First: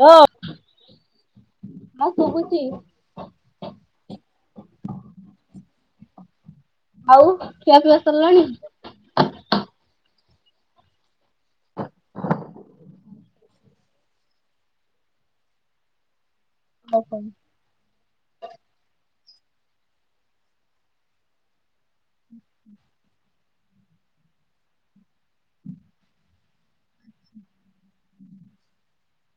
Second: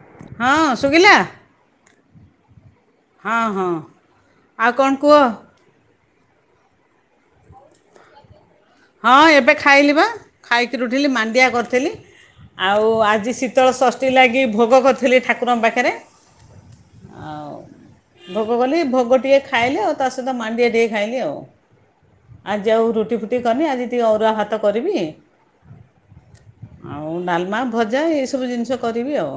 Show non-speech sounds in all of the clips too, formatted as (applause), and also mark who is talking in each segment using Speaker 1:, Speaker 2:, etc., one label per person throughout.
Speaker 1: Hello
Speaker 2: ହଁ ଶୁଗିଲା
Speaker 1: ହଁ ଶୁଭୁଛି
Speaker 2: ହଁ ହଁ ଆଉ କଣ କୁହ।
Speaker 1: ଆଉ ଖିଆ ପିଆ ସରିଲାଣି?
Speaker 2: ହଁ ଏବେ ଖାଇଲି ବା ଖାଇକିରି ଉଠିଲି ମାଣ୍ଡିଆ କରିଥିଲି ଆଉ ଆଜି ଶୀତଳ ଷଷ୍ଠୀ ଲାଗି ଭୋଗ କରିଥିଲି ଠାକୁରଙ୍କ ପାଖରେ।
Speaker 1: ହୁଁ ହୁଁ
Speaker 2: ଆଉ ଭୋଗ କଲି ଭୋଗ ଟିକେ ଖାଇଲି ଆଉ ତା ସହିତ ମାଣ୍ଡିଆ ଟିକେ ଖାଇଲି ଆଉ ଆଜି ଆଉ ରୁଟି ଫୁ ଟି କରିନି ଆଜି ଟିକେ ଅରୁଆ ଭାତ କରିବି। ଆଉ ଡାଲମା ଭଜା ଏସବୁ ଜିନିଷ କରିବି ଆଉ।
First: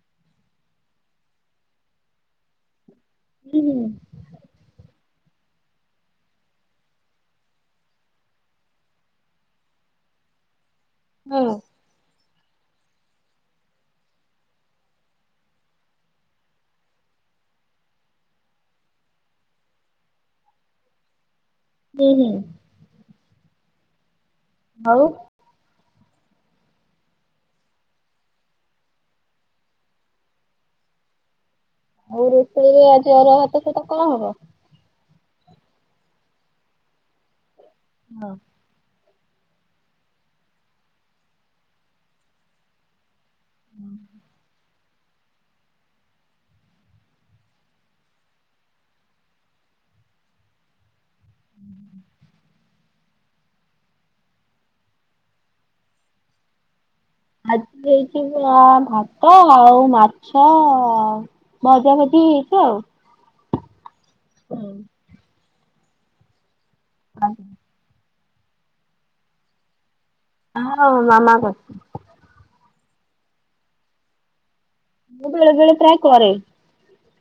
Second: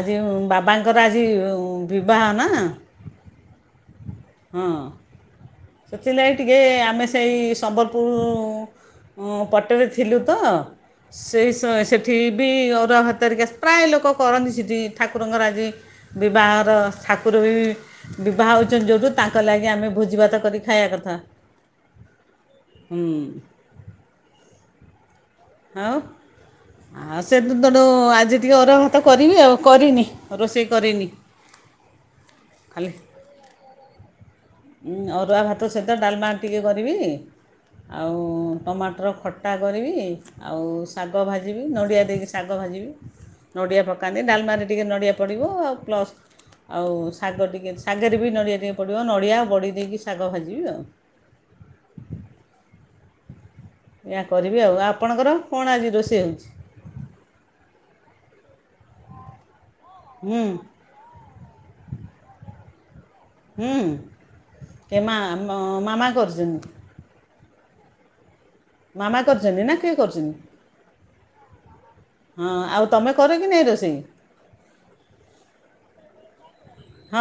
Speaker 2: ଆଜି ବାବାଙ୍କ ତାଙ୍କର ଆଜି ବିବାହ ନା।
Speaker 1: ହୁଁ ହୁଁ।
Speaker 2: ହଁ। ସେଥିଲାଗି ଟିକେ ଆମେ ସେଇ ସମ୍ବଲପୁର ଅ ପଟରେ ଥିଲୁ ତ ସେଇ ସ ସେ ସେଠି ବି ଅରୁଆ ଭାତ ହେରିକା ପ୍ରାୟ ଲୋକ କରନ୍ତି ସେଠି ଠାକୁରଙ୍କର ଆଜି ବିବାହର ଠାକୁର ବି ବିବାହ ହେଉଛନ୍ତି ଯେଉଁଠୁ ତାଙ୍କ ଲାଗି ଆମେ ଭୋଜି ଭାତ କରିକି ଖାଇବା କଥା।
Speaker 1: ହୁଁ ହୁଁ।
Speaker 2: ହୁଁ।
Speaker 1: ଆଉ
Speaker 2: ଆଉ ଆଉ ସେୁ ତେଣୁ ଆଜି ଟିକେ ଅରୁଆ ଭାତ କରିବି ଆଉ କରିନି ରୋଷେଇ କରିନି।
Speaker 1: ଆଉ ରୋଷେଇ ରେ
Speaker 2: ଖାଲି
Speaker 1: ଆଜି ଅରୁଆ ଭାତ ସହିତ କଣ ହବ?
Speaker 2: ଅୁରୁଆ ଭାତ ସହିତ ଡାଲମା ଟିକେ କରିବି। ଆଉ ଟମାଟର ଖଟା କରିବି ଆଉ ଶାଗ ଭା ଭାଜିବି ନଡ଼ିଆ ଦେଇକି ଶାଗ ଭାଜିବି। ନଡିଆ ପକାନ୍ତି ଡାଲମାରେ। ଟିକେ ନଡ଼ିଆ ପଡ଼ିବ ଆଉ ପ୍ଲସ୍ ଆଉ ଶାଗ ଟିକେ ଶାଗରେ ବି ନଡ଼ିଆ ଟିକେ ପଡ଼ିବ। ନଡ଼ିଆ ବଡ଼ି ଦେଇକି ଶାଗ ଭାଜିବି ଆଉ। ଏହା କରିବି ଆଉ ଆପଣଙ୍କର କଣ ଆଜି ରୋଷେଇ ହେଉଛି?
Speaker 1: ଆଜି ହେଇଛି ଆ ଭାତ ଆଉ-
Speaker 2: ହୁଁ
Speaker 1: ମାଛ- ଭଜା ଭଜି ହେଇଛି ଆଉ।
Speaker 2: ହୁଁ। ଏମା। ହଁ ମାମା କହୁଛନ୍ତ।
Speaker 1: (inaudible)
Speaker 2: ମାମା କର୍ଚ୍ଛ ନ୍ତି ନା କେ
Speaker 1: ହଁ ମାମା କର୍
Speaker 2: ହଁ ଆଉ ତୁମେ କର କି ନାହିଁ ରୋଷେଇ
Speaker 1: ମୁଁ ବେଳେ ବେଳେ ପ୍ରାଏ କରେ
Speaker 2: ହଁ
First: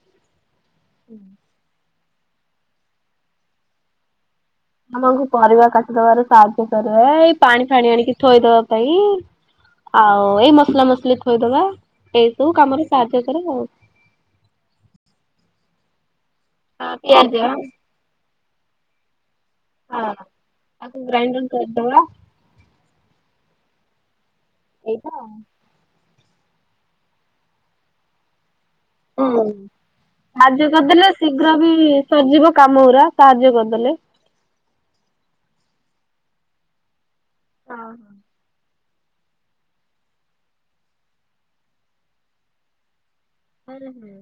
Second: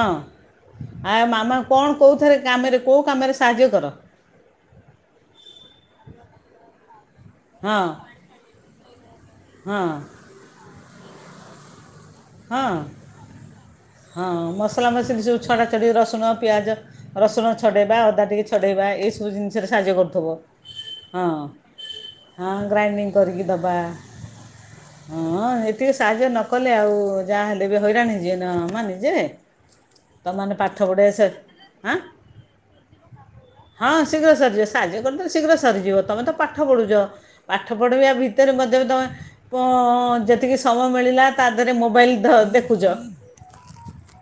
Speaker 2: ଆ ମାମା କଣ କେଉଥରେ କାମରେ କୋଉ କାମରେ ସାହାଯ୍ୟ କର
Speaker 1: ମାମାକୁ ପରିବା କାଟି ଦବାର ସାହାଯ୍ୟ କରେ ଏଇ ପାଣି
Speaker 2: ହଁ
Speaker 1: ଫାଣି ଆଣିକି ଥୋଇଦବା ପାଇଁ
Speaker 2: ହଁ
Speaker 1: ଆଉ ଏଇ ମସଲା ମସଲି ଲେଖୋଇଦବା ଏଇସବୁ
Speaker 2: ହଁ
Speaker 1: କାମରେ ସାହାଯ୍ୟ କରେ ଆଉ
Speaker 2: ଛଡ଼ା ଛଡି ରସୁଣ ପିଆଜ
Speaker 1: ହଁ ପିଆଜ
Speaker 2: ରସୁଣ ଛଡ଼େଇବା ଅଦା ଟିକେ ଛଡ଼େଇବା ଏଇସବୁ ଜିନିଷରେ ସାହାଯ୍ୟ
Speaker 1: ହଁ।
Speaker 2: କରୁଥିବ
Speaker 1: ତାକୁ
Speaker 2: ହଁ
Speaker 1: ଗ୍ରାଇଣ୍ଡର କରିଦବା
Speaker 2: ହଁ ଗ୍ରାଇଣ୍ଡିଙ୍ଗ୍ କରିକି ଦେବା।
Speaker 1: ଏଇଟା ଆଉ।
Speaker 2: ହଁ ଏତିକି ସାହଯ୍ୟ ନ କଲେ ଆଉ ହଉ ଯାହା ହେଲେ ବି ହଇରାଣ ଯିଏନା ଆଉ
Speaker 1: ହଁ, ସାହାଯ୍ୟ କରିଦେଲେ
Speaker 2: ପଢ଼ିବା ସେ
Speaker 1: ଶୀଘ୍ର ବି
Speaker 2: ଆଁ
Speaker 1: ସରିଯିବ କାମ ଗୁରା। ସାହାଯ୍ୟ
Speaker 2: ହଁ
Speaker 1: କରିଦେଲେ।
Speaker 2: ଶୀଘ୍ର ସରିଯିବ। ସାହାଯ୍ୟ କରିଦେଲେ ଶୀଘ୍ର ସରଯିବ। ତମେ ତ ପାଠ ପଢୁଛ। ପାଠ
Speaker 1: ହଁ
Speaker 2: ପଢିବା ଭିତରେ, ମଧ୍ୟ ଯେତିକି ସମୟ ମିଳିଲା ତା ଦେହରେ ମୋବାଇଲ ଦେଖୁଛ।
Speaker 1: ହୁଁ, ହୁଁ।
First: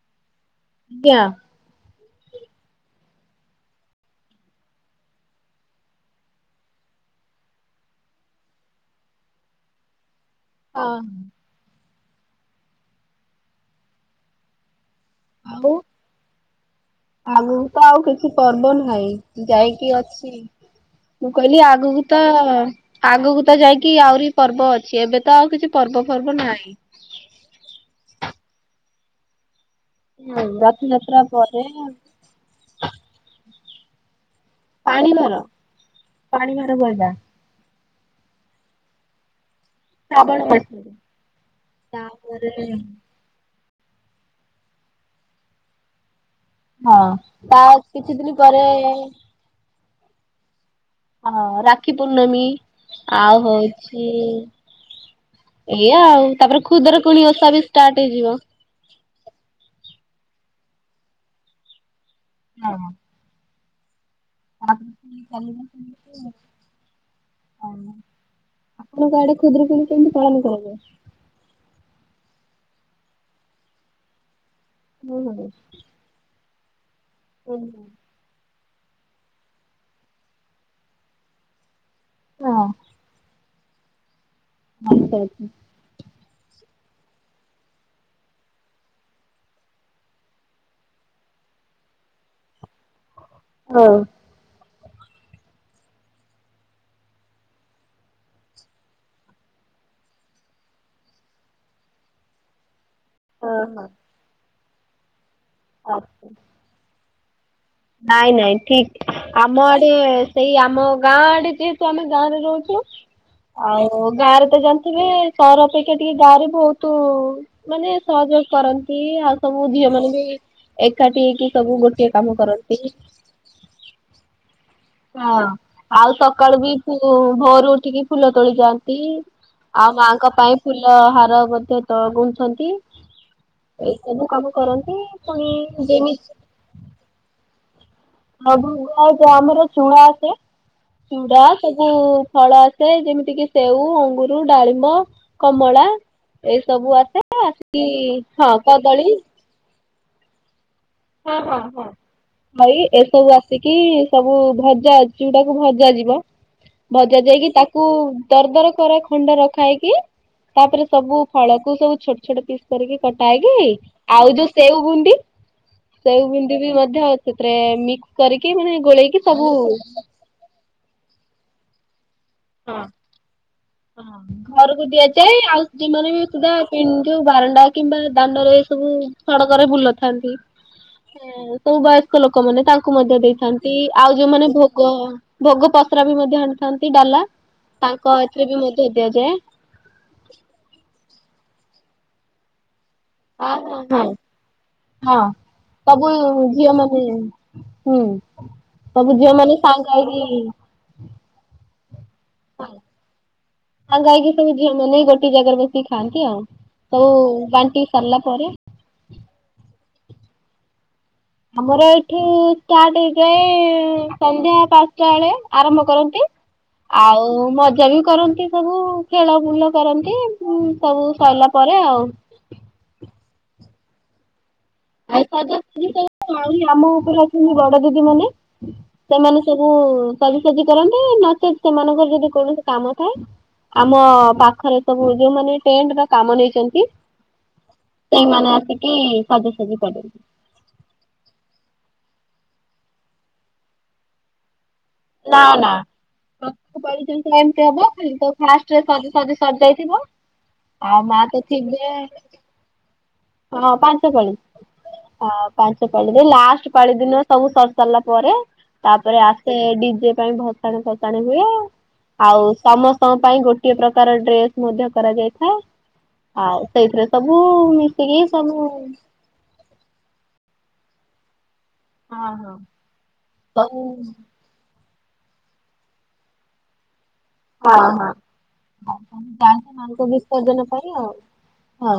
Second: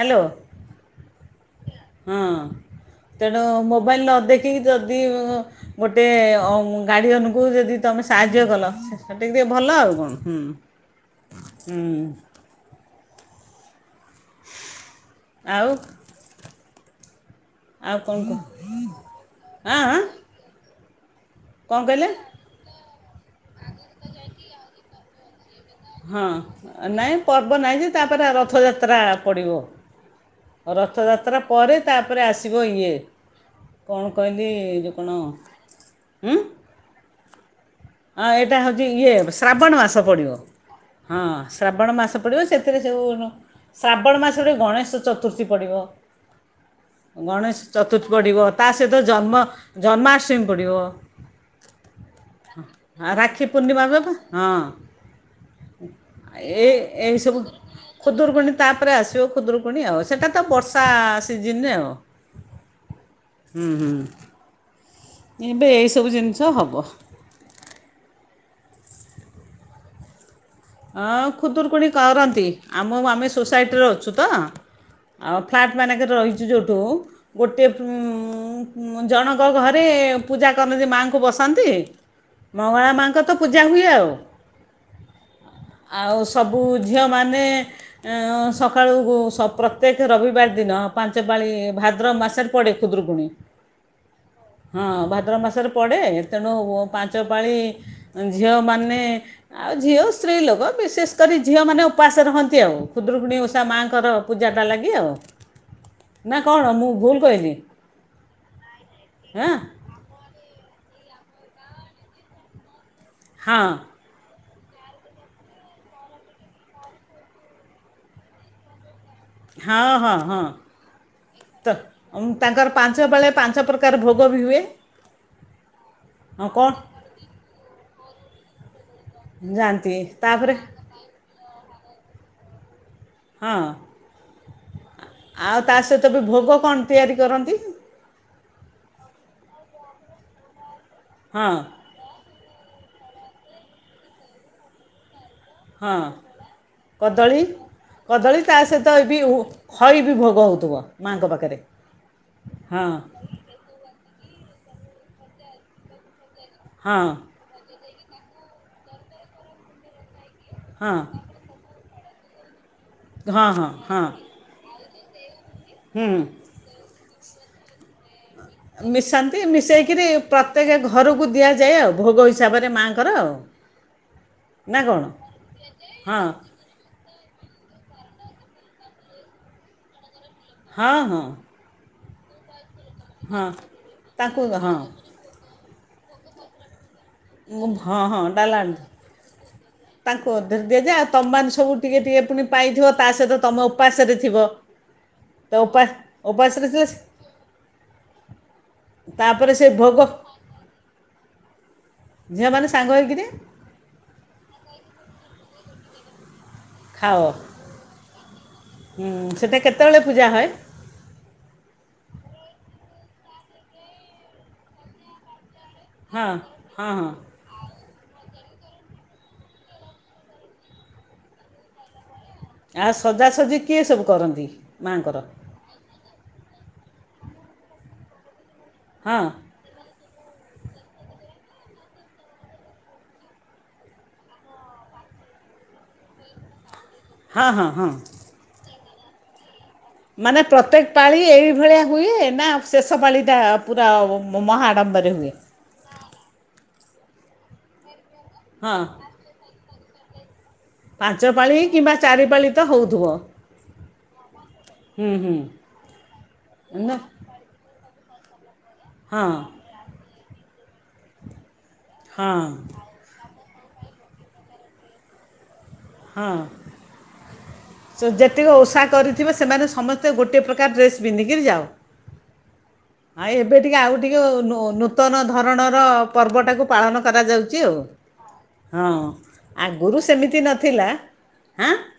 Speaker 2: ହାଲୋ।
Speaker 1: ଆଜ୍ଞା।
Speaker 2: ହଁ। ତେଣୁ, ମୋବାଇଲ ନ ଦେଖିକି ଯଦି ଗୋଟେ ଗାର୍ଡ଼ିଅନକୁ ଯଦି ତୁମେ ସାହାଯ୍ୟ କଲ ସେ (inaudible) ଭଲ ଆଉ କଣ।
Speaker 1: ହଁ
Speaker 2: ହୁଁ।
Speaker 1: ଆଉ ଆଗକୁ ତ ଆଉ
Speaker 2: କ'ଣ
Speaker 1: କିଛି
Speaker 2: କୁହ
Speaker 1: ପର୍ବ ନାହିଁ।
Speaker 2: ହଁ
Speaker 1: ଯାଇକି,
Speaker 2: ହଁ,
Speaker 1: ଅଛି ମୁଁ କହିଲି,
Speaker 2: କ'ଣ
Speaker 1: ଆଗକୁ
Speaker 2: କହିଲେ
Speaker 1: ତ ଆଗକୁ ତ ଯାଇକି ଆହୁରି ପର୍ବ ଅଛି। ଏବେ ତ ଆଉ କିଛି। ପର୍ବ
Speaker 2: ହଁ।
Speaker 1: ଫର୍ବ ନାହିଁ।
Speaker 2: ନାହିଁ ପର୍ବ ନାହିଁ ଯେ, ତାପରେ ରଥଯାତ୍ରା। ପଡ଼ିିବ ରଥଯାତ୍ରା ପରେ ତାପରେ ଆସିବ ଇଏ କଣ କହିଲି
Speaker 1: ପାଣି ଭାର
Speaker 2: ଉଁ ହଁ ଏଇଟା ହଉଛି। ଇଏ ଶ୍ରାବଣ ମାସ ପଡ଼ିବ।
Speaker 1: ଶ୍ରାବଣ ମାସରେ।
Speaker 2: ହଁ, ଶ୍ରାବଣ ମାସ ପଡ଼ିବ ସେଥିରେ ଯେଉଁ। ଶ୍ରାବଣ ମାସରେ ଗଣେଶ ଚତୁର୍ଥୀ ପଡ଼ିବ। ଗଣେଶ
Speaker 1: ତା
Speaker 2: ଚତୁର୍ଥୀ
Speaker 1: କିଛି ଦିନ
Speaker 2: ପଡିବ
Speaker 1: ପରେ
Speaker 2: ତା ସହିତ ଜନ୍ମ- ଜନ୍ମାଷ୍ଟମୀ ପଡ଼ିବ।
Speaker 1: ହଁ, ରାକ୍ଷୀ ପୂର୍ଣ୍ଣମୀ।
Speaker 2: ଆଉ ରାକ୍ଷୀ ପୂର୍ଣ୍ଣିମା। ହଁ
Speaker 1: ଏଇଆ ଆଉ ତାପରେ
Speaker 2: ଏ
Speaker 1: ଖୁଦୁରୁକୁଣୀ
Speaker 2: ଏଇସବୁ
Speaker 1: ଓଷା ବି ଷ୍ଟାର୍ଟ ହେଇଯିବ।
Speaker 2: ଖୁଦୁରୁକୁଣୀ ତାପରେ ଆସିବ ଖୁଦୁରୁକୁଣୀ ଆଉ ସେଇଟା ତ। ବର୍ଷା ସିଜିନରେ ଆଉ।
Speaker 1: ହଁ।
Speaker 2: ହୁଁ ହୁଁ। ଏବେ ଏଇ ସବୁ ଜିନିଷ ହବ।
Speaker 1: ଆପଣଙ୍କ ଆଡେ ଖୁଦୁରୁକୁୁଣୀ କେମିତି ପାଳନ କରନ୍ତି?
Speaker 2: ହଁ ଖୁଦୁରୁକୁଣୀ କରନ୍ତି। ଆମେ ସୋସାଇଟିରେ ଅଛୁ ତ।
Speaker 1: ହୁଁ
Speaker 2: ଆଉ
Speaker 1: ହୁଁ।
Speaker 2: ଫ୍ଲାଟମାନଙ୍କରେ ରହିଛୁ। (unintelligible) ଗୋଟେ ଜଣଙ୍କ ଘରେ ପୂଜା କରନ୍ତି। ମାଆଙ୍କୁ ବସାନ୍ତି। ମଙ୍ଗଳା ମାଙ୍କ ତ ପୂଜା ହୁଏ ଆଉ।
Speaker 1: ଆସ ଆଛା।
Speaker 2: ଆଉ ସବୁ ଝିଅମାନେ ସକାଳୁ ପ୍ରତ୍ୟେକ ରବିବାର ଦିନ ପାଞ୍ଚପାଳି ଭାଦ୍ର ମାସରେ ପଡ଼େ ଖୁଦୁରୁକୁଣୀ।
Speaker 1: ହଉ।
Speaker 2: ହଁ ଭାଦ୍ର ମାସରେ ପଡ଼େ। ତେଣୁ ପାଞ୍ଚପାଳି ଝିଅମାନେ ଆଉ ଝିଅ ସ୍ତ୍ରୀ ଲୋକ ବିଶେଷ କରି ଝିଅମାନେ ଉପାସ ରହନ୍ତି ଆଉ। କୁଦ୍ରୁକୁଣୀ ଓଷା
Speaker 1: ଓହୋ
Speaker 2: ମାଙ୍କର। (unintelligible) ଲାଗେ ଆଉ।
Speaker 1: ଆଚ୍ଛା।
Speaker 2: ନା କଣ ମୁଁ ଭୁଲ- ହୁଏନି।
Speaker 1: ନାଇଁ ନାଇଁ ଠିକ ଆମ ଆଡେ ସେଇ ଆ- ଆମ ଗାଁ ଆଡେ ଯେହେତୁ ଆମେ ଗାଁ ରେ ରହୁଛୁ।
Speaker 2: ହଁ
Speaker 1: ଆଉ ଗାଁ ରେ - ମତେ ଜାଣିଥିବେ ସହର ଅପେକ୍ଷା ଟିକେ ଗାଁ ରେ ବହୁତ ମାନେ ସହଯୋଗ କରନ୍ତି। ଆଉ ସବୁ
Speaker 2: ହଁ
Speaker 1: ଝିଅ ମାନେ
Speaker 2: ହଁ
Speaker 1: ବି
Speaker 2: ହଁ
Speaker 1: ଏକାଠି ହେଇକି
Speaker 2: ତ
Speaker 1: ସବୁ ଗୋଟିଏ
Speaker 2: ଉଁ,
Speaker 1: କାମ
Speaker 2: ତାଙ୍କର
Speaker 1: କରନ୍ତି।
Speaker 2: ପାଞ୍ଚ ବେଳେ ପାଞ୍ଚ ପ୍ରକାର ଭୋଗ ବି ହୁଏ
Speaker 1: ହଁ ଆଉ
Speaker 2: ହଁ
Speaker 1: ସକାଳୁ
Speaker 2: କ'ଣ
Speaker 1: ବି ଭୋରରୁ ଉଠିକି ଫୁଲ ତୋଳି ଯାଆନ୍ତି। ଆଉ
Speaker 2: ଯାଆନ୍ତି
Speaker 1: ମାଙ୍କ
Speaker 2: ତାପରେ
Speaker 1: ପାଇଁ ଫୁଲ ହାର ମଧ୍ୟ- ତ କହୁଛନ୍ତି।
Speaker 2: ହଁ
Speaker 1: ପୁଣି
Speaker 2: ଆଉ ତା ସହିତ ବି
Speaker 1: ଯେମିତି
Speaker 2: ଭୋଗ କଣ ତିଆରି କରନ୍ତି?
Speaker 1: ହଁ ଭୋଗ ଆଉ କଣ ଆମର ଚୁଡ଼ା ଘଷା ଚୁଡା
Speaker 2: ହଁ
Speaker 1: ସବୁ ଫଳ ଆସେ ଯେମିତି କିି ସେଉ, ଅଙ୍ଗୁରୁ, ଡାଳିମ୍ବ କମଳା
Speaker 2: ହଁ
Speaker 1: ଏ ସବୁ ଆସେ
Speaker 2: କଦଳୀ
Speaker 1: ଆସିକି
Speaker 2: କଦଳୀ
Speaker 1: ହଁ
Speaker 2: ତା ସହିତ
Speaker 1: କଦଳୀ
Speaker 2: ବି ଉ- ଖଇ ବି ଭୋଗ ହଉଥିବ।
Speaker 1: ହଁ ହଁ ହଁ ଖଇ ଏସବୁ ଆସିକି ସବୁ ଭଜା ଅଛି ଗୁଡାକୁ ଭଜା ଯିବ।
Speaker 2: ହଁ
Speaker 1: ଭଜା ଯାଇକି ତାକୁ କୁ ଦର ଦର କର ଖଣ୍ଡ ରଖା ହେଇକି ତାପରେ
Speaker 2: ହଁ
Speaker 1: ସବୁ ଫଳକୁ ସବୁ ଛୋଟ ଛୋଟ ପିସ୍ କରିକି କଟା
Speaker 2: ହଁ ହଁ
Speaker 1: ହେଇକି
Speaker 2: ହଁ
Speaker 1: ଆଉ ଯୋଉ ସେଉ ବୁ ନ୍ଦି
Speaker 2: ହୁଁ
Speaker 1: ସେଉ ବୁନ୍ଦି ବି ମଧ୍ୟ ସେଥିରେ ମିକ୍ସ କରିକି ମାନେ ଗୋଳେଇକି
Speaker 2: ମିଶାନ୍ତି
Speaker 1: ସବୁ
Speaker 2: ମିଶେଇକିରି ପ୍ରତ୍ୟେକ ଘରକୁ ଦିଆ ଯାଏ ଆଉ ଭୋଗ ହି
Speaker 1: ହଁ ହଁ
Speaker 2: ନା
Speaker 1: ଘରକୁ
Speaker 2: କ'ଣ
Speaker 1: ଦିଆଯାଏ। ଆଉ ଦିନରେ ବି
Speaker 2: ହଁ
Speaker 1: ସୁଦ୍ଧା ପିନ୍ଧୁ ବାରଣ୍ଡା କିମ୍ବା ଦାଣ୍ଡରେ ଏ ସବୁ ସଡ଼କରେ ବୁଲଥାନ୍ତି।
Speaker 2: ହଁ ହଁ
Speaker 1: ସେ ସବୁ ବା ତାଙ୍କ ଲୋକମାନେ ତାଙ୍କ ଙ୍କୁ ମଧ୍ୟ
Speaker 2: ହଁ
Speaker 1: ଦେଇଥାନ୍ତି ଆଉ
Speaker 2: ତାଙ୍କୁ
Speaker 1: ଯୋଉମାନେ
Speaker 2: ହଁ
Speaker 1: ଭୋଗ ଭୋଗ ତ୍ରା ବି ମଧ୍ୟ ଆଣିଥାନ୍ତି ଡାଲା
Speaker 2: ମୁଁ ଭ
Speaker 1: ତାଙ୍କ
Speaker 2: ହଁ
Speaker 1: ଏଥିରେ ବି
Speaker 2: ଡାଲା ଆଣି
Speaker 1: ମଧ୍ୟ ଦିଆଯାଏ
Speaker 2: ତାଙ୍କୁ ଅଧର ଦିଆଯାଏ ଆଉ ତମେ ସ ସବୁ ଟିକେ ଟିକେ ପୁଣି ପାଇଥିବ ତ
Speaker 1: ଅହୋ ହଁ ହଁ
Speaker 2: ତ ଉପାସ
Speaker 1: ସବୁ
Speaker 2: ଉପାସରେ
Speaker 1: ଝିଅ
Speaker 2: ଥିଲେ
Speaker 1: ମାନେ ହୁଁ ସବୁ ଝିଅ
Speaker 2: ତାପରେ
Speaker 1: ମାନେ
Speaker 2: ସେ
Speaker 1: ସାଙ୍ଗ
Speaker 2: ଭୋଗ
Speaker 1: ହେଇକି
Speaker 2: ଝିଅମାନେ ସାଙ୍ଗ ହେଇକିରି
Speaker 1: ସାଙ୍ଗ ହେଇକି ସବୁ ଝିଅ ମାନେ ଗୋ ଟେ ଜାଗାରେ ବସିକି ଖାଆନ୍ତି ଆଉ। ସବୁ
Speaker 2: ଖାଅ
Speaker 1: ବାଣ୍ଟିି ସାରିଲା ପରେ
Speaker 2: ହୁଁ, ସେଟା କେତେବେଳେ ପୂଜା ହଏ?
Speaker 1: ଆମର ଏଠି ଷ୍ଟାର୍ଟ ହେଇଯାଏ ସନ୍ଧ୍ୟା ପାଞ୍ଚଟା ବେଳେ ଆରମ୍ଭ କରନ୍ତି
Speaker 2: ହଁ ହଁ ହଁ
Speaker 1: ଆଉ ମଜା ବି କରନ୍ତି। ସବୁ ଖେଳ ବୁଲ କରନ୍ତି ଏମ୍ ସବୁ ସରିଲା ପରେ ଆଉ।
Speaker 2: ଆ ସଜାସଜି କିଏ ସବୁ କରନ୍ତି? ମାଆଙ୍କର
Speaker 1: ଆଉ ସଜାସଜି ଆଉ ଆମ ଉପରେ ତମ ବଡ ଦିଦି ମାନେ।
Speaker 2: ହଁ
Speaker 1: ସେମାନେ ସବୁ ସଜିସଜି କରନ୍ତି ନଚେତ୍ ସେମାନଙ୍କର ଯଦି କୌଣସି କାମ ଥାଏ। ଆମ ପାଖରେ ସବୁ ଯୋଉମାନେ ଟେଣ୍ଟ ବା କାମ ନେଇଛନ୍ତି।
Speaker 2: ହଁ ହଁ ହଁ।
Speaker 1: ଇ ସବୁ।
Speaker 2: ମାନେ ପ୍ରତ୍ୟେକ ପାଳି ଏଇଭଳିଆ ହୁଏ। ନା ଶେଷ ପାଳି ଟା ପୁରା ମହାଆଡ଼ମ୍ୱର
Speaker 1: ନା ନା। ସେମିତି କେମିତି ହବ। ତ ଫାଷ୍ଟ
Speaker 2: ହଁ
Speaker 1: ରେ ସଜ ସଜି ସଜାଇ ଥିବ। ଆଉ ମା
Speaker 2: ପାଞ୍ଚ
Speaker 1: ତ
Speaker 2: ପାଳି
Speaker 1: ଥିବେ।
Speaker 2: କିମ୍ବା ଚାରି ପାଳି ତ ହେଉଥିବ
Speaker 1: ହଁ ପାଞ୍ଚ ପାଳି
Speaker 2: ହୁଁ ହୁଁ
Speaker 1: ହଁ ପାଞ୍ଚ ପାାଳିରେ ଲାଷ୍ଟ ପାଳି
Speaker 2: ନା
Speaker 1: ଦିନ ସବୁ ସରିଲା ପରେ। ତାପରେ
Speaker 2: ହଁ
Speaker 1: ଆସେ ଜ ପାଇଁ ଭସାଣି ଭସାଣି ହୁଏ।
Speaker 2: ହଁ
Speaker 1: ଆଉ ସମସ୍ତଙ୍କ ପାଇଁ ଗୋ କେତେ ପ୍ରକାର ଡ୍ରେସ ମଧ୍ୟ କରାଯାଇଥାଏ।
Speaker 2: ହଁ
Speaker 1: ଆଉ ସେଇଥିରେ ସବୁ ମିଶିକି
Speaker 2: ଯେତିକି
Speaker 1: ସବୁ
Speaker 2: ଓଷା କରିଥିବେ ସେମାନେ ସମସ୍ତେ ଗୋଟେ ପ୍ରକା ଏକା ଡ୍ରେସ୍ ପନ୍ଧିକି ଯାଅ। ଆଁ ଏବେ ଟିକେ
Speaker 1: ସବୁ
Speaker 2: ଆଉ ଟିକେ ନୋ ନୋ ନୂତନ ଧରଣର ପର୍ବଟାକୁ ପାଳନ କରା ଯାଉଚି ଆଉ।
Speaker 1: ହଁ ହଁ।
Speaker 2: ହଁ
Speaker 1: ଯାଆନ୍ତି
Speaker 2: ଆଗରୁ
Speaker 1: ମାଙ୍କ
Speaker 2: ସେମିତି
Speaker 1: ବିସର୍ଜନ
Speaker 2: ନଥି ଥିଲା
Speaker 1: ପାଇଁ ଆଉ
Speaker 2: ଆଁ
Speaker 1: ହଁ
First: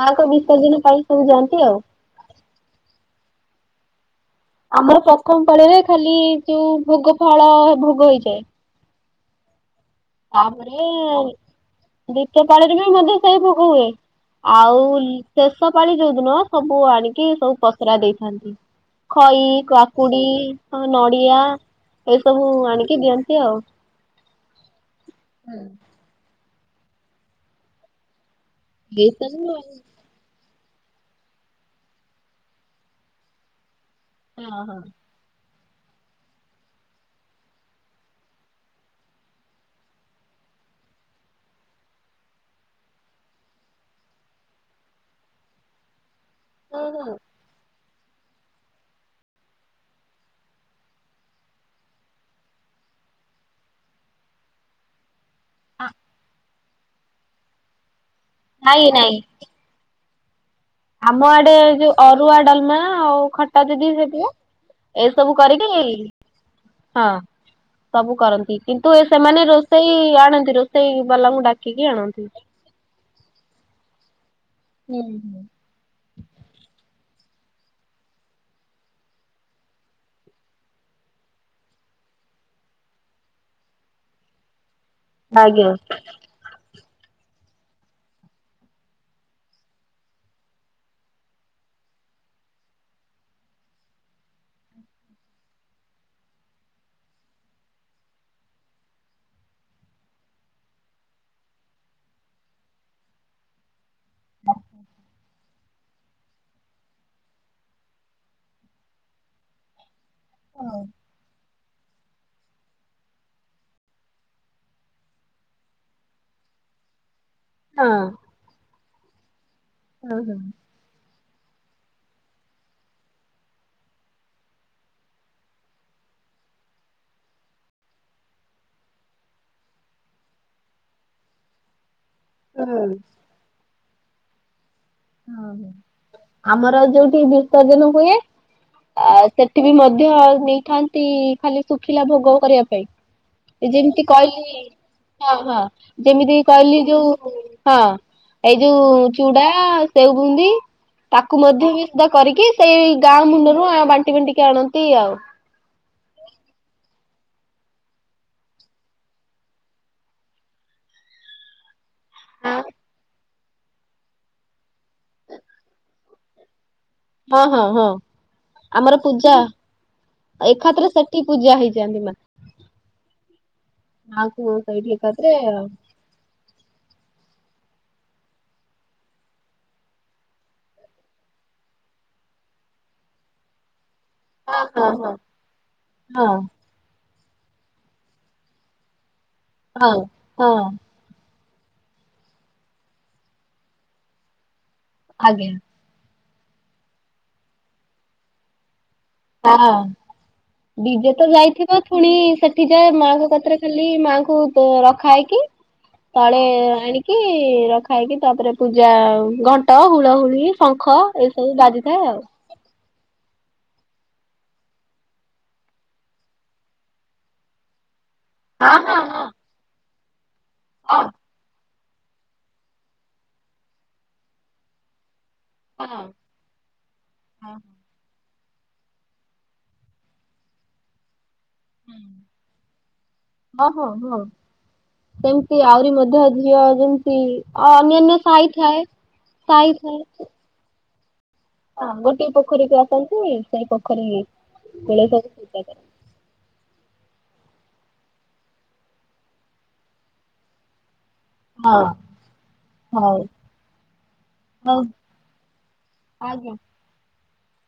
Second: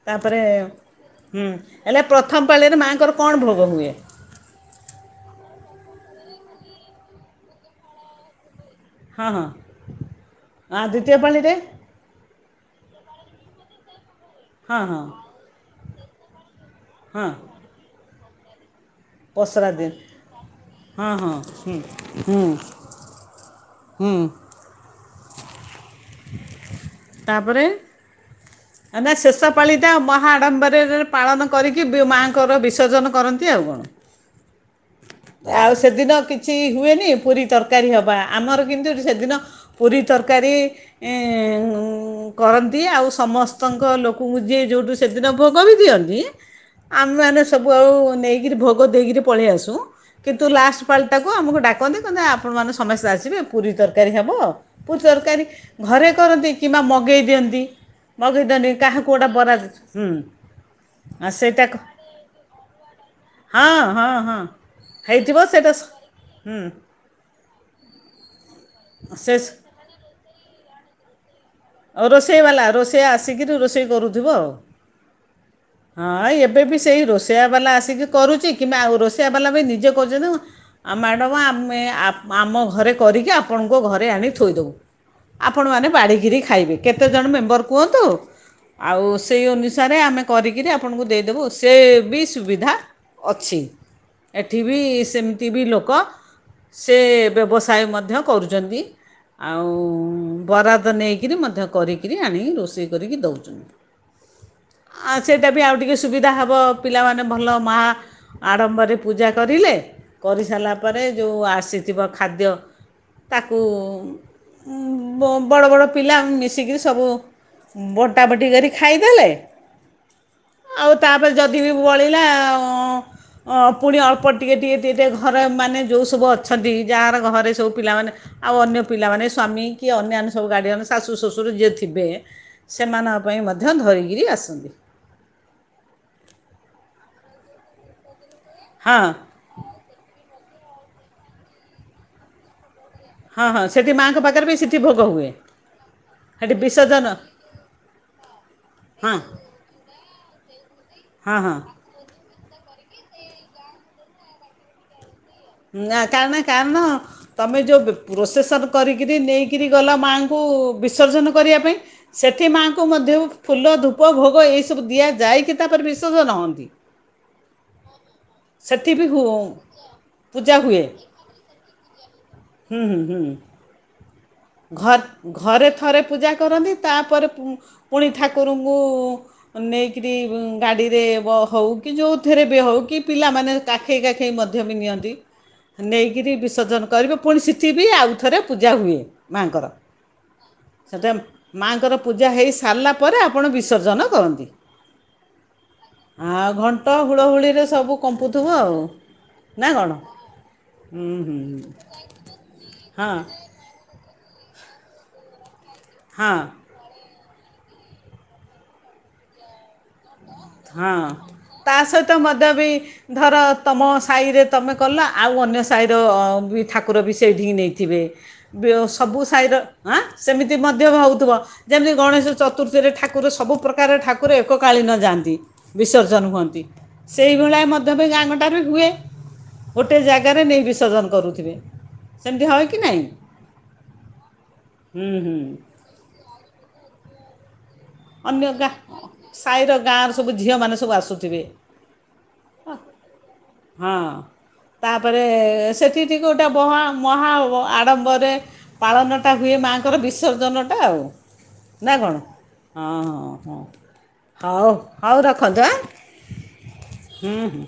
Speaker 1: ମାଙ୍କ
Speaker 2: ତାପରେ
Speaker 1: ବିସର୍ଜନ ପାଇଁ ସବୁ
Speaker 2: ହୁଁ
Speaker 1: ଯାଆନ୍ତି ଆଉ।
Speaker 2: ହେଲେ ପ୍ରଥମ ପାଳି ରେ ମା ଙ୍କର କଣ ଭୋ ଭୋଗ ହୁଏ।
Speaker 1: ଆମର ପ୍ରଥମ ପାଳିରେ ଖାଲି ଯୋଉ ଭୋଗ ଫଳ ଭୋଗ ହେଇଯାଏ।
Speaker 2: ହଁ ହଁ। ଆଉ
Speaker 1: ତାପରେ
Speaker 2: ଦ୍ୱିତୀୟ ପାଳିରେ
Speaker 1: ଦି ତିୟ ପାଳିରେ ବି ମଧ୍ୟ ସେଇ ଭୋଗ ହୁଏ।
Speaker 2: ହଁ
Speaker 1: ଆଉ
Speaker 2: ହଁ
Speaker 1: ଲ ସେସବ ପାଳି ଯଉଦିନ ସବୁ ଆଣିକି
Speaker 2: ହଁ
Speaker 1: ସବୁ ପସରା ଦେଇି ହିଁ ଜି। ଖଇ,
Speaker 2: ପସରା ଦିନ
Speaker 1: କାକୁଡି,
Speaker 2: ହଁ ହଁ
Speaker 1: ନଡିଆ
Speaker 2: ହୁଁ ହୁଁ
Speaker 1: ଏସବୁ ଆଣିକି ଦିଅନ୍ତି ଆଉ।
Speaker 2: ହୁଁ
Speaker 1: ହୁଁ।
Speaker 2: ତାପରେ।
Speaker 1: ଏଇ
Speaker 2: (unintelligible) ଶେଷ
Speaker 1: ସବୁ
Speaker 2: ପାଳି ଟା ମହାଆଡ଼ମ୍ବର (unintelligible) ପାଳନ କରିକି ମାଆଙ୍କର ବିସର୍ଜନ କରନ୍ତି ଆଉ କଣ।
Speaker 1: ହଁ ହଁ।
Speaker 2: ଆଉ ସେଦିନ କିଛି ହୁଏନି, ପୁରୀ ତରକାରୀ ହେବା, ଆମର କିନ୍ତୁ ସେଦିନ ପୁରୀ ତରକାରୀ ଇଁ କରନ୍ତି, ଆଉ ସମସ୍ତଙ୍କ ଲୋକଙ୍କୁ ଯିଏ ଯେଉଁଠୁ ସେଦିନ ଭୋଗ ବି ଦିଅନ୍ତି।
Speaker 1: ହଁ ହଁ
Speaker 2: ଆମେମାନେ ସବୁ ଆଉ ନେଇକିରି ଭୋଗ ଦେଇକିରି ପଳେଇ ଆସୁ କିନ୍ତୁ ଲାଷ୍ଟ ପାଳି ଟାକୁ ଆମକୁ ଡାକନ୍ତି କହନ୍ତି, ଆପଣମାନେ ସମସ୍ତେ ଆସିବେ ପୁରୀ ତରକାରୀ ହବ ପୁରୀ ତରକାରୀ ଘରେ କରନ୍ତି କିମ୍ବା ମଗେଇ ଦିଅନ୍ତି। ମଗେଇ ଦିଅନ୍ତି
Speaker 1: ନାଇଁ
Speaker 2: କାହା
Speaker 1: ନାଇଁ
Speaker 2: କୋଉଟା ବରାଦ ହୁଁ।
Speaker 1: ଆମ ଆଡେ
Speaker 2: ସେଇଟା
Speaker 1: ଯୋଉ ଅରୁଆ ଡାଲମା ଆଉ ଖଟା
Speaker 2: ହଁ
Speaker 1: ଦିଦି
Speaker 2: ହଁ
Speaker 1: ସେଠ (unintelligible) ହୁଏ।
Speaker 2: ହଁ
Speaker 1: ଏସବୁ
Speaker 2: ହେଇଥିବ
Speaker 1: କରିକି,
Speaker 2: ସେଇଟା ହୁଁ
Speaker 1: ହଁ ସବୁ କରନ୍ତି। କିନ୍ତୁ
Speaker 2: ସେ
Speaker 1: ସେମାନେ ରୋଷେଇ ଆଣନ ରୋଷେଇ ବାଲାଙ୍କୁ ଡାକ୍
Speaker 2: ଆଉ ରୋଷେଇ ବାଲା, ରୋଷେଇଆ ଆସିକିରି ରୋଷେଇ କରୁଥିବ ଆଉ। ହଁ ଏବେ ବି ସେଇ ରୋଷେଇଆବାଲା ଆସିକି କରୁଛି, କିମ୍ବା ଆଉ ରୋଷେଇଆ ବାଲା ବି ନିଜେ କରୁଛନ୍ତି। ଆଉ ମ୍ୟାଡ଼ମ ଆମେ ଆମ ଘରେ କରିକି ଆପଣଙ୍କ ଘରେ ଆଣି ଥୋଇଦବୁ। ଆପଣ
Speaker 1: ଆଜ୍ଞା।
Speaker 2: ମାନେ ବାଢ଼ିକିରି କେତେ ଜଣ ମେମ୍ବର କୁହନ୍ତୁ, ଆଉ ସେଇ ଅନୁସାରେ ଆମେ କରିକରି ଆପଣଙ୍କୁ ଦେଇଦେବୁ। ସେ ବି ସୁବିଧା ଅଛି ଏଠି ବି ସେମିତି ବି ଲୋକ ସେ ବ୍ୟବସାୟ ମଧ୍ୟ କରୁଛନ୍ତି। ଆଉ ବରାଦ ନେଇ କିରି ମଧ୍ୟ କରିକ ଆଣି ରୋଷେଇ କରିକି ଦଉଛନ୍ତି। ଆ ସେଇଟା ବି ଆଉ ଟିକଏ ସୁବିଧା ହେବ ପିଲାମାନେ ଭଲ ମା ଆଡ଼ମ୍ବରେ ପୂଜା କରିଲେ କରିସାରିଲା ପରେ ଯୋଉ ଆସ୍ ଆସିଥିବା ଖାଦ୍ୟ ତାକୁ ବଡ଼ ବଡ଼ ପିଲା ମିଶିକିରି ସବୁ ବଡ଼ା ବଡ଼ି କରିି ଖାଇଦେଲେ।
Speaker 1: ହୁଁ ହୁଁ।
Speaker 2: ଆଉ ତା'ପରେ ଯଦି ବି ବଳିଲା ପୁଣି ଅଳ୍ପ, ଟିକେ ଟିକେ ଟିକେ ଟିକେ ଘରେ ମାନେ ଯୋଉ ସବୁ ଅଛନ୍ତି। ଯାହାର ଘରେ ସବୁ ପିଲାମାନେ ଆଉ ଅନ୍ୟ ପିଲାମାନେ ସ୍ବାମୀ କି ଅନ୍ୟାନ୍ୟ ସବୁ ଗାଡିଅନ୍ ଶାଶୁ ଶ୍ୱଶୁର ଯିଏଥିବେ ସେମାନଙ୍କ ପାଇଁ ମ ମଧ୍ୟ ଧରିକିରି ଆସନ୍ତି।
Speaker 1: ଓହୋ ଆମର ଯୋଉଠି ବିସର୍ଜନ ହୁଏ
Speaker 2: ହଁ
Speaker 1: ଆ ସେଠି ବି ମଧ୍ୟ ଆଉ ନେଇ ଥାନ୍ତି ଖାଲି ଶୁଖିଲା ଭୋଗ କରିବା ପାଇଁ।
Speaker 2: ହଁ ହଁ
Speaker 1: ଏଇ
Speaker 2: ସେଠି
Speaker 1: ଯେମିତି
Speaker 2: ମାଆଙ୍କ
Speaker 1: କହିଲି
Speaker 2: ପାଖରେ ବି ସେଠି ଭୋଗ ହୁଏ
Speaker 1: ହଁ ହଁ ଯେମିତି
Speaker 2: ସେଠି
Speaker 1: କହିଲି
Speaker 2: ବିସର୍ଜନ
Speaker 1: ଯୋଉ ହଁ ଏଇ ଯୋଉ
Speaker 2: ହଁ
Speaker 1: ଚୁଡା ସେଉ ବୁନ୍ଦୀ
Speaker 2: ହଁ
Speaker 1: ତାକୁ
Speaker 2: ହଁ
Speaker 1: ମଧ୍ୟ ବି ସୁଧା କରିକି ସେଇ ଗାଁ ମୁଣ୍ଡରୁ ଆଁ ବାଣ୍ଟି ବାଣ୍ଟିକି ଆଣନ୍ତି ଆଉ।
Speaker 2: ନା କାରଣ କାରଣ ତମେ ଯୋଉ ବ-ବ ପ୍ରୋସେସନ୍ କରିକିରି ନେଇକିରି ଗଲ ମାଆଙ୍କୁ ବିସର୍ଜନ କରିବା ପାଇଁ ସେଠି
Speaker 1: ହଁ
Speaker 2: ମାଆଙ୍କୁ ମଧ୍ୟ ଫୁଲ ଧୂପ ଭୋଗ ଏଇସବୁ ଦିଆଯାଇକି ତାପରେ ବିସର୍ଜନ ହଅନ୍ତି?
Speaker 1: ହଁ ହଁ ହଁ
Speaker 2: ସେଠି
Speaker 1: ଆମର
Speaker 2: ବି
Speaker 1: ପୂଜା
Speaker 2: ହୁ- ପୂଜା ହୁଏ
Speaker 1: ଏଖାତ୍ରେ ସେଠି ପୂଜା ହେଇଯାନ୍ତି ମା। ମାଙ୍କୁ ସେଇଠି ଏକାଥରେ ହଁ
Speaker 2: ଘର୍-ଘରେ ଥରେ ପୂଜା କରନ୍ତି ତାପରେ ପୁ ପୁଣି ଠାକୁରୁଙ୍କୁ ନେଇକିରି ଗାଡ଼ିରେ ବ ହୋଉ କି ଯୋଉଥେରେ ବି ହୋଉ କି ପିଲାମାନେ କାଖ୍ ଖେଇ କାଖେଇ ମଧ୍ୟ ବି
Speaker 1: ହଁ
Speaker 2: ନିଅନ୍ତି।
Speaker 1: ହଁ ହଁ।
Speaker 2: ନେଇକିରି ବିସର୍ଜନ କରିବେ ପୁଣି ସିଠି ବି ଆଉଥରେ ପୂଜା ହୁଏ। ମାଙ୍କର ସେଠେମ୍ ମାଙ୍କର ପୂଜା ହୋଇସାରିଲା ପରେ ଆପଣ ବିସର୍ଜନ କରନ୍ତି।
Speaker 1: ଆଜ୍ଞା।
Speaker 2: ଆଉ ଘଣ୍ଟ ହୁଳହୁଳିରେ ସବୁ କମ୍ପୁଥିବ ଆଉ।
Speaker 1: ହଁ
Speaker 2: ନା କ'ଣ
Speaker 1: ଡି
Speaker 2: ହୁଁ
Speaker 1: ଜେ ତ
Speaker 2: ହୁଁ
Speaker 1: ଯାଇଥିବ ପୁଣି ସେଠି ଯା
Speaker 2: ହଁ
Speaker 1: ମାଙ୍କ କାତରେ ଖାଲି ମାକୁ ତୁ ତ ରଖା ହେଇକି ପାଣୀ
Speaker 2: ହଁ
Speaker 1: ଆଣି କି ରଖା ହେଇକି ତାପରେ ପୂଜା ଘଣ୍ଟ ହୁଳ ହୁଳି
Speaker 2: ହଁ
Speaker 1: ଶଙ୍ଖ ଏସବୁ
Speaker 2: ତା
Speaker 1: ବାଜିଥାଏ
Speaker 2: ସହିତ
Speaker 1: ଆଉ।
Speaker 2: ମଧ୍ୟ ବି ଧର ତମ ସାହିରେ ତମେ କଲ ଆଉ ଅନ୍ୟ ସାହିର ଅ ବି ଠାକୁର ବି ସେଇଠିକି ନେଇଥିବେ। ବେଓ ସବୁ ସାହିର ଆଁ ସେମିତି ମଧ୍ୟ ଭାବୁଥବ। ଯେମିତି ଗଣେଶ ଚତୁର୍ଥୀରେ ଠାକୁର ସବୁପ୍ରକାର ଠାକୁର ଏକକାଳୀନ ଯାଆନ୍ତି। ବିସର୍ଜନ ହୁଅନ୍ତି। ସେଇଭଳିଆ ମଧ୍ଯ ବି ଗାଁ ଗ ଣ୍ଡାରେ ହୁଏ। ଗୋଟେ ଜାଗାରେ ନେଇ ବିସର୍ଜନ କରୁ
Speaker 1: ହଁ ହଁ ହଁ
Speaker 2: ହୁଁ ହୁଁ
Speaker 1: ସେମତି ଆହୁରି ମଧ୍ୟ ଝିଅ ଯେ ମିତି
Speaker 2: ଅନ୍ୟ ଗାଁ ସାହିର ଗାଁ ର ସବୁ ଝିଅ ମାନେ ସବୁ ଆ
Speaker 1: ହଁ ଗୋଟିଏ ପୋଖରୀକୁ ଆସନ୍ତି। ସେଇ
Speaker 2: ହଁ
Speaker 1: ପୋଖରୀ କୂଳେ ସବୁ
Speaker 2: ତାପରେ
Speaker 1: ପୂଜା କର
Speaker 2: ସେଠି ଟିକେ ଗୋଟେ ମହା ମହା ଆଡମ୍ବରେ ପାଳନ ଟା ହୁଏ ମାଙ୍କର ବିସର୍ଜନ ଟା ଆଉ। ନାଁ କଣ। ହଁ
Speaker 1: ହଉ।
Speaker 2: ହଁ ହଁ ହଉ ହଉ ରଖନ୍ତୁ ଆ ହୁଁ ହୁଁ।